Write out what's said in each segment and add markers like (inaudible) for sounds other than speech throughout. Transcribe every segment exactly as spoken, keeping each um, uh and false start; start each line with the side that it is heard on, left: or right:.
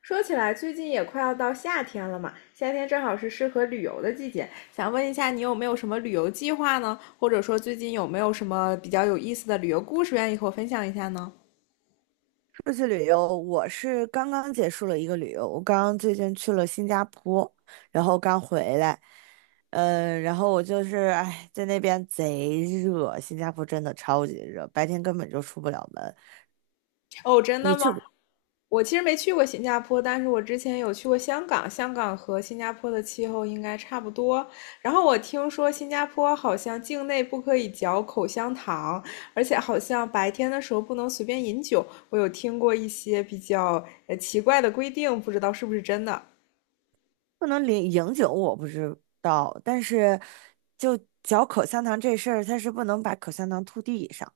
left: 说起来，最近也快要到夏天了嘛，夏天正好是适合旅游的季节。想问一下，你有没有什么旅游计划呢？或者说，最近有没有什么比较有意思的旅游故事愿意和我分享一下呢？
right: 出去旅游，我是刚刚结束了一个旅游，我刚刚最近去了新加坡，然后刚回来，嗯，然后我就是哎，在那边贼热，新加坡真的超级热，白天根本就出不了门。
left: 哦，真
right: 你
left: 的吗？
right: 去
left: 我其实没去过新加坡，但是我之前有去过香港，香港和新加坡的气候应该差不多。然后我听说新加坡好像境内不可以嚼口香糖，而且好像白天的时候不能随便饮酒。我有听过一些比较呃奇怪的规定，不知道是不是真的。
right: 不能领饮酒我不知道，但是就嚼口香糖这事儿，它是不能把口香糖吐地上。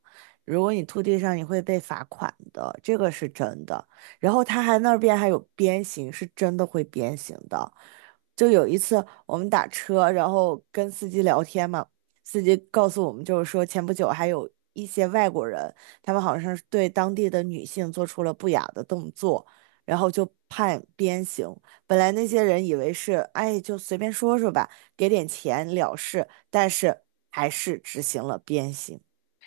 right: 如果你吐地上，你会被罚款的，这个是真的。然后他还那边还有鞭刑，是真的会鞭刑的。就有一次我们打车，然后跟司机聊天嘛，司机告诉我们就是说，前不久还有一些外国人，他们好像是对当地的女性做出了不雅的动作，然后就判鞭刑。本来那些人以为是，哎，就随便说说吧，给点钱了事，但是还是执行了鞭刑，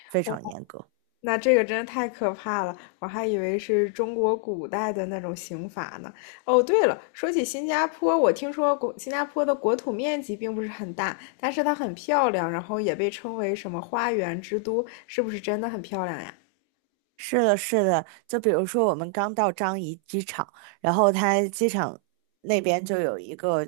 right: 非常严格。
left: 那这个真的太可怕了，我还以为是中国古代的那种刑法呢。哦，对了，说起新加坡，我听说国新加坡的国土面积并不是很大，但是它很漂亮，然后也被称为什么花园之都，是不是真的很漂亮呀？
right: 是的，是的，就比如说我们刚到张掖机场，然后它机场那边就有一个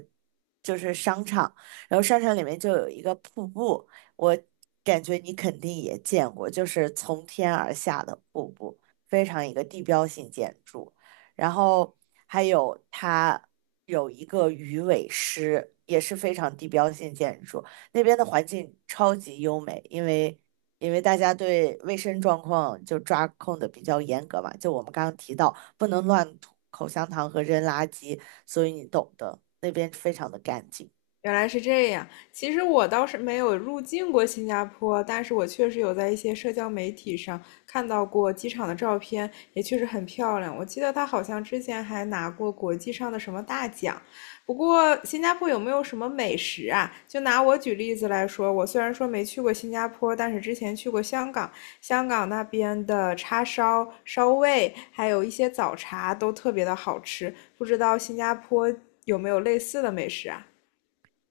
right: 就是商场，然后商场里面就有一个瀑布，我感觉你肯定也见过，就是从天而下的瀑布，非常一个地标性建筑，然后还有它有一个鱼尾狮，也是非常地标性建筑，那边的环境超级优美，因为。因为大家对卫生状况就抓控的比较严格嘛，就我们刚刚提到，不能乱吐口香糖和扔垃圾，所以你懂的，那边非常的干净。
left: 原来是这样。其实我倒是没有入境过新加坡，但是我确实有在一些社交媒体上看到过机场的照片，也确实很漂亮。我记得它好像之前还拿过国际上的什么大奖。不过，新加坡有没有什么美食啊？就拿我举例子来说，我虽然说没去过新加坡，但是之前去过香港，香港那边的叉烧、烧味，还有一些早茶都特别的好吃。不知道新加坡有没有类似的美食啊？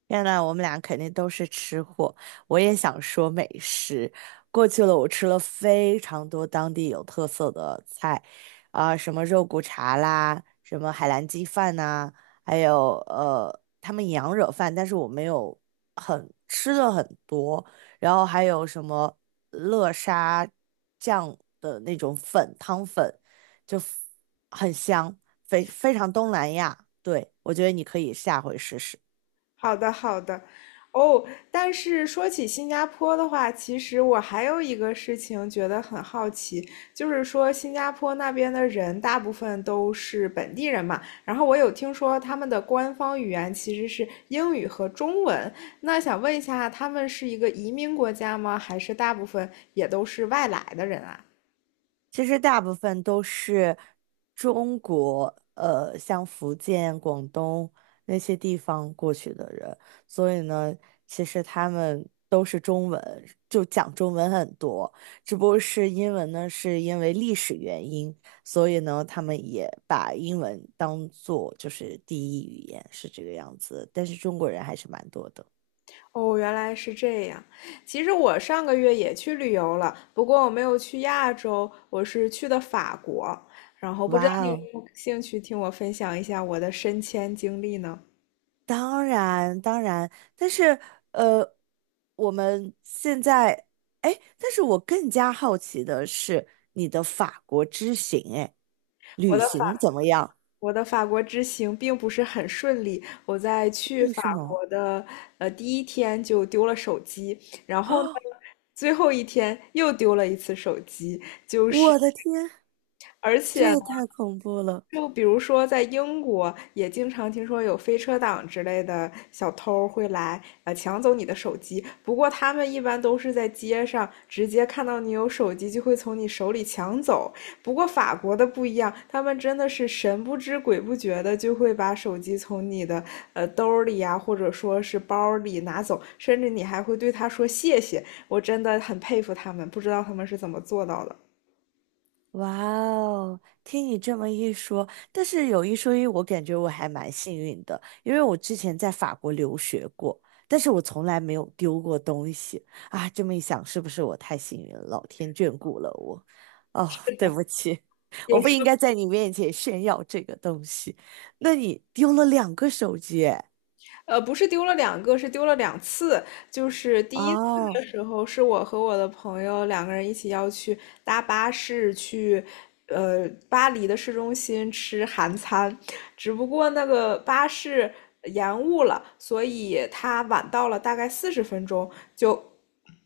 right: 天呐，我们俩肯定都是吃货。我也想说美食。过去了，我吃了非常多当地有特色的菜，啊、什么肉骨茶啦，什么海南鸡饭呐、还有呃，他们羊惹饭，但是我没有很吃的很多。然后还有什么乐沙酱的那种粉汤粉，就很香，非非常东南亚。对，我觉得你可以下回试试。
left: 好的，好的。哦，但是说起新加坡的话，其实我还有一个事情觉得很好奇，就是说新加坡那边的人大部分都是本地人嘛，然后我有听说他们的官方语言其实是英语和中文，那想问一下，他们是一个移民国家吗？还是大部分也都是外来的人啊？
right: 其实大部分都是中国，呃，像福建、广东那些地方过去的人，所以呢，其实他们都是中文，就讲中文很多。只不过是英文呢，是因为历史原因，所以呢，他们也把英文当做就是第一语言，是这个样子。但是中国人还是蛮多的。
left: 哦，原来是这样。其实我上个月也去旅游了，不过我没有去亚洲，我是去的法国。然后不知道
right: 哇
left: 你有没
right: 哦！
left: 有兴趣听我分享一下我的升迁经历呢？
right: 当然，当然，但是呃，我们现在，哎，但是我更加好奇的是你的法国之行，哎，
left: 我
right: 旅
left: 的
right: 行怎
left: 法
right: 么样？
left: 我的法国之行并不是很顺利，我在去
right: 为
left: 法
right: 什么？
left: 国的呃第一天就丢了手机，然
right: (gasps)
left: 后呢，
right: 啊，
left: 最后一天又丢了一次手机，
right: 我的天，
left: 而
right: 这
left: 且呢
right: 也太恐怖了！
left: 就比如说，在英国也经常听说有飞车党之类的小偷会来，呃，抢走你的手机。不过他们一般都是在街上直接看到你有手机，就会从你手里抢走。不过法国的不一样，他们真的是神不知鬼不觉的就会把手机从你的呃兜里呀、或者说是包里拿走，甚至你还会对他说谢谢。我真的很佩服他们，不知道他们是怎么做到的。
right: 哇哦，听你这么一说，但是有一说一，我感觉我还蛮幸运的，因为我之前在法国留学过，但是我从来没有丢过东西啊。这么一想，是不是我太幸运了？老天眷顾了我。哦，
left: 是
right: 对
left: 的，
right: 不起，(laughs) 我
left: 也
right: 不
left: 是
right: 应该在你面前炫耀这个东西。那你丢了两个手机诶
left: 呃，不是丢了两个，是丢了两次。就是第一次
right: 哦，
left: 的时候，是我和我的朋友两个人一起要去搭巴士去，呃，巴黎的市中心吃韩餐，只不过那个巴士延误了，所以他晚到了大概四十分钟，就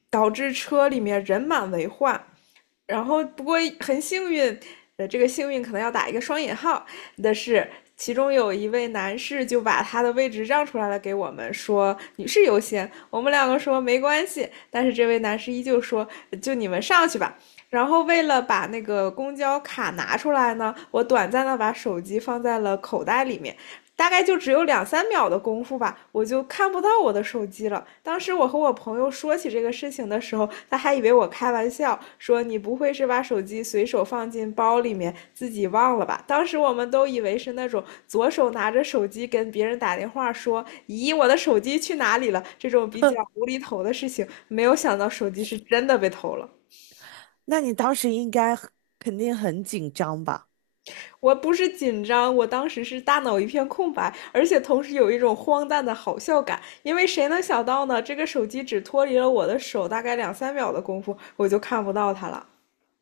left: 导致车里面人满为患。然后不过很幸运，呃，这个幸运可能要打一个双引号的是，其中有一位男士就把他的位置让出来了给我们，说女士优先。我们两个说没关系，但是这位男士依旧说就你们上去吧。然后为了把那个公交卡拿出来呢，我短暂的把手机放在了口袋里面，大概就只有两三秒的功夫吧，我就看不到我的手机了。当时我和我朋友说起这个事情的时候，他还以为我开玩笑，说你不会是把手机随手放进包里面自己忘了吧？当时我们都以为是那种左手拿着手机跟别人打电话说，咦，我的手机去哪里了？这种比较无厘头的事情，没有想到手机是真的被偷了。
right: 那你当时应该很肯定很紧张吧？
left: 我不是紧张，我当时是大脑一片空白，而且同时有一种荒诞的好笑感，因为谁能想到呢？这个手机只脱离了我的手大概两三秒的功夫，我就看不到它了。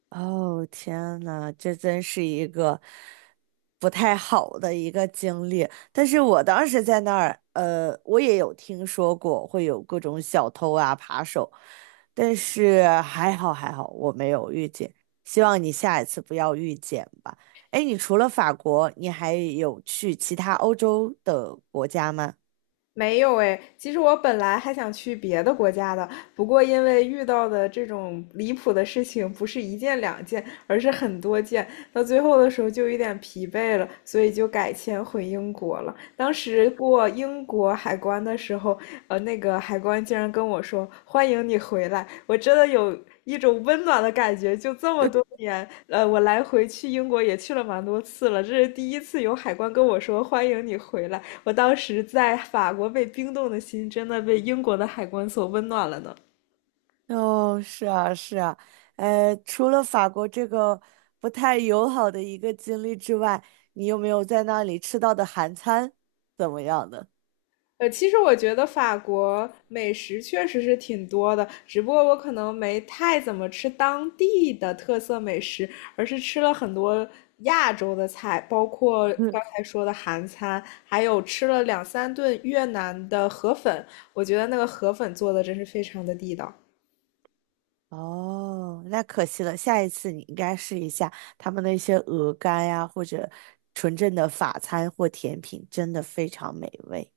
right: 哦，天呐，这真是一个不太好的一个经历。但是我当时在那儿，呃，我也有听说过会有各种小偷啊、扒手，但是还好还好，我没有遇见。希望你下一次不要遇见吧。哎，你除了法国，你还有去其他欧洲的国家吗？
left: 没有诶，其实我本来还想去别的国家的，不过因为遇到的这种离谱的事情不是一件两件，而是很多件，到最后的时候就有点疲惫了，所以就改签回英国了。当时过英国海关的时候，呃，那个海关竟然跟我说：“欢迎你回来。”我真的有一种温暖的感觉，就这么多年，呃，我来回去英国也去了蛮多次了，这是第一次有海关跟我说欢迎你回来。我当时在法国被冰冻的心，真的被英国的海关所温暖了呢。
right: 哦，是啊，是啊，呃，除了法国这个不太友好的一个经历之外，你有没有在那里吃到的韩餐怎么样的？
left: 呃，其实我觉得法国美食确实是挺多的，只不过我可能没太怎么吃当地的特色美食，而是吃了很多亚洲的菜，包括刚
right: (laughs)
left: 才说的韩餐，还有吃了两三顿越南的河粉，我觉得那个河粉做的真是非常的地道。
right: 哦，那可惜了，下一次你应该试一下他们那些鹅肝呀，或者纯正的法餐或甜品，真的非常美味。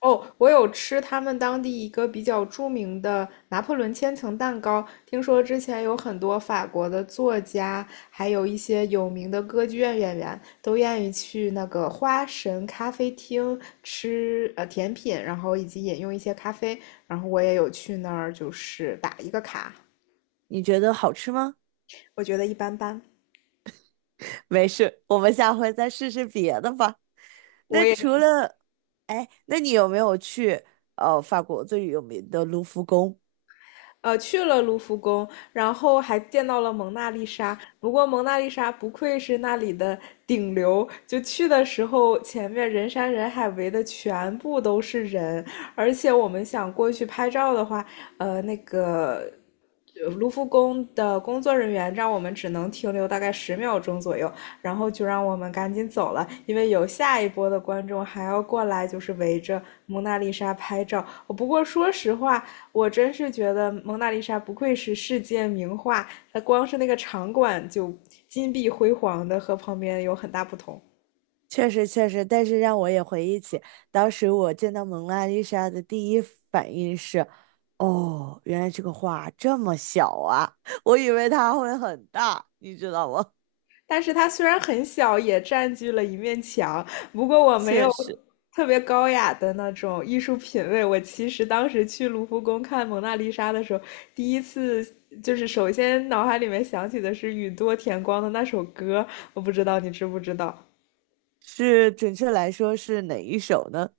left: 哦，我有吃他们当地一个比较著名的拿破仑千层蛋糕，听说之前有很多法国的作家，还有一些有名的歌剧院演员都愿意去那个花神咖啡厅吃呃甜品，然后以及饮用一些咖啡，然后我也有去那儿就是打一个卡，
right: 你觉得好吃吗？
left: 我觉得一般般。
right: 没事，我们下回再试试别的吧。
left: 我
right: 那
left: 也。
right: 除了，哎，那你有没有去呃法国最有名的卢浮宫？
left: 呃，去了卢浮宫，然后还见到了蒙娜丽莎。不过蒙娜丽莎不愧是那里的顶流，就去的时候前面人山人海围的全部都是人，而且我们想过去拍照的话，呃，那个。呃卢浮宫的工作人员让我们只能停留大概十秒钟左右，然后就让我们赶紧走了，因为有下一波的观众还要过来，就是围着蒙娜丽莎拍照。哦不过说实话，我真是觉得蒙娜丽莎不愧是世界名画，它光是那个场馆就金碧辉煌的，和旁边有很大不同。
right: 确实确实，但是让我也回忆起当时我见到蒙娜丽莎的第一反应是，哦，原来这个画这么小啊，(laughs) 我以为它会很大，你知道吗？
left: 但是它虽然很小，也占据了一面墙。不过
right: (laughs)
left: 我没有
right: 确实
left: 特别高雅的那种艺术品味。我其实当时去卢浮宫看《蒙娜丽莎》的时候，第一次就是首先脑海里面想起的是宇多田光的那首歌，我不知道你知不知道。
right: 是，准确来说是哪一首呢？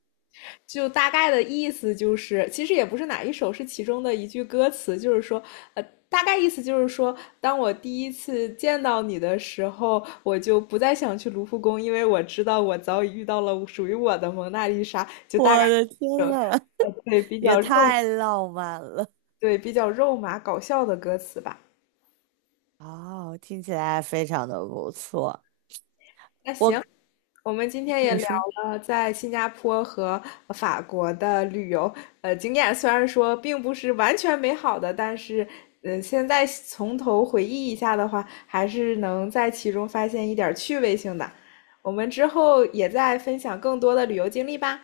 left: 就大概的意思就是，其实也不是哪一首，是其中的一句歌词，就是说，呃，大概意思就是说，当我第一次见到你的时候，我就不再想去卢浮宫，因为我知道我早已遇到了属于我的蒙娜丽莎。就大概
right: 我的
left: 这
right: 天
left: 种
right: 呐，
left: 呃，对，
right: (laughs)
left: 比
right: 也
left: 较肉，
right: 太浪漫了。
left: 对，比较肉麻搞笑的歌词吧。
right: 哦，听起来非常的不错。我，
left: 我们今天也
right: 你
left: 聊
right: 说，
left: 了在新加坡和法国的旅游，呃，经验虽然说并不是完全美好的，但是，嗯，现在从头回忆一下的话，还是能在其中发现一点趣味性的。我们之后也再分享更多的旅游经历吧。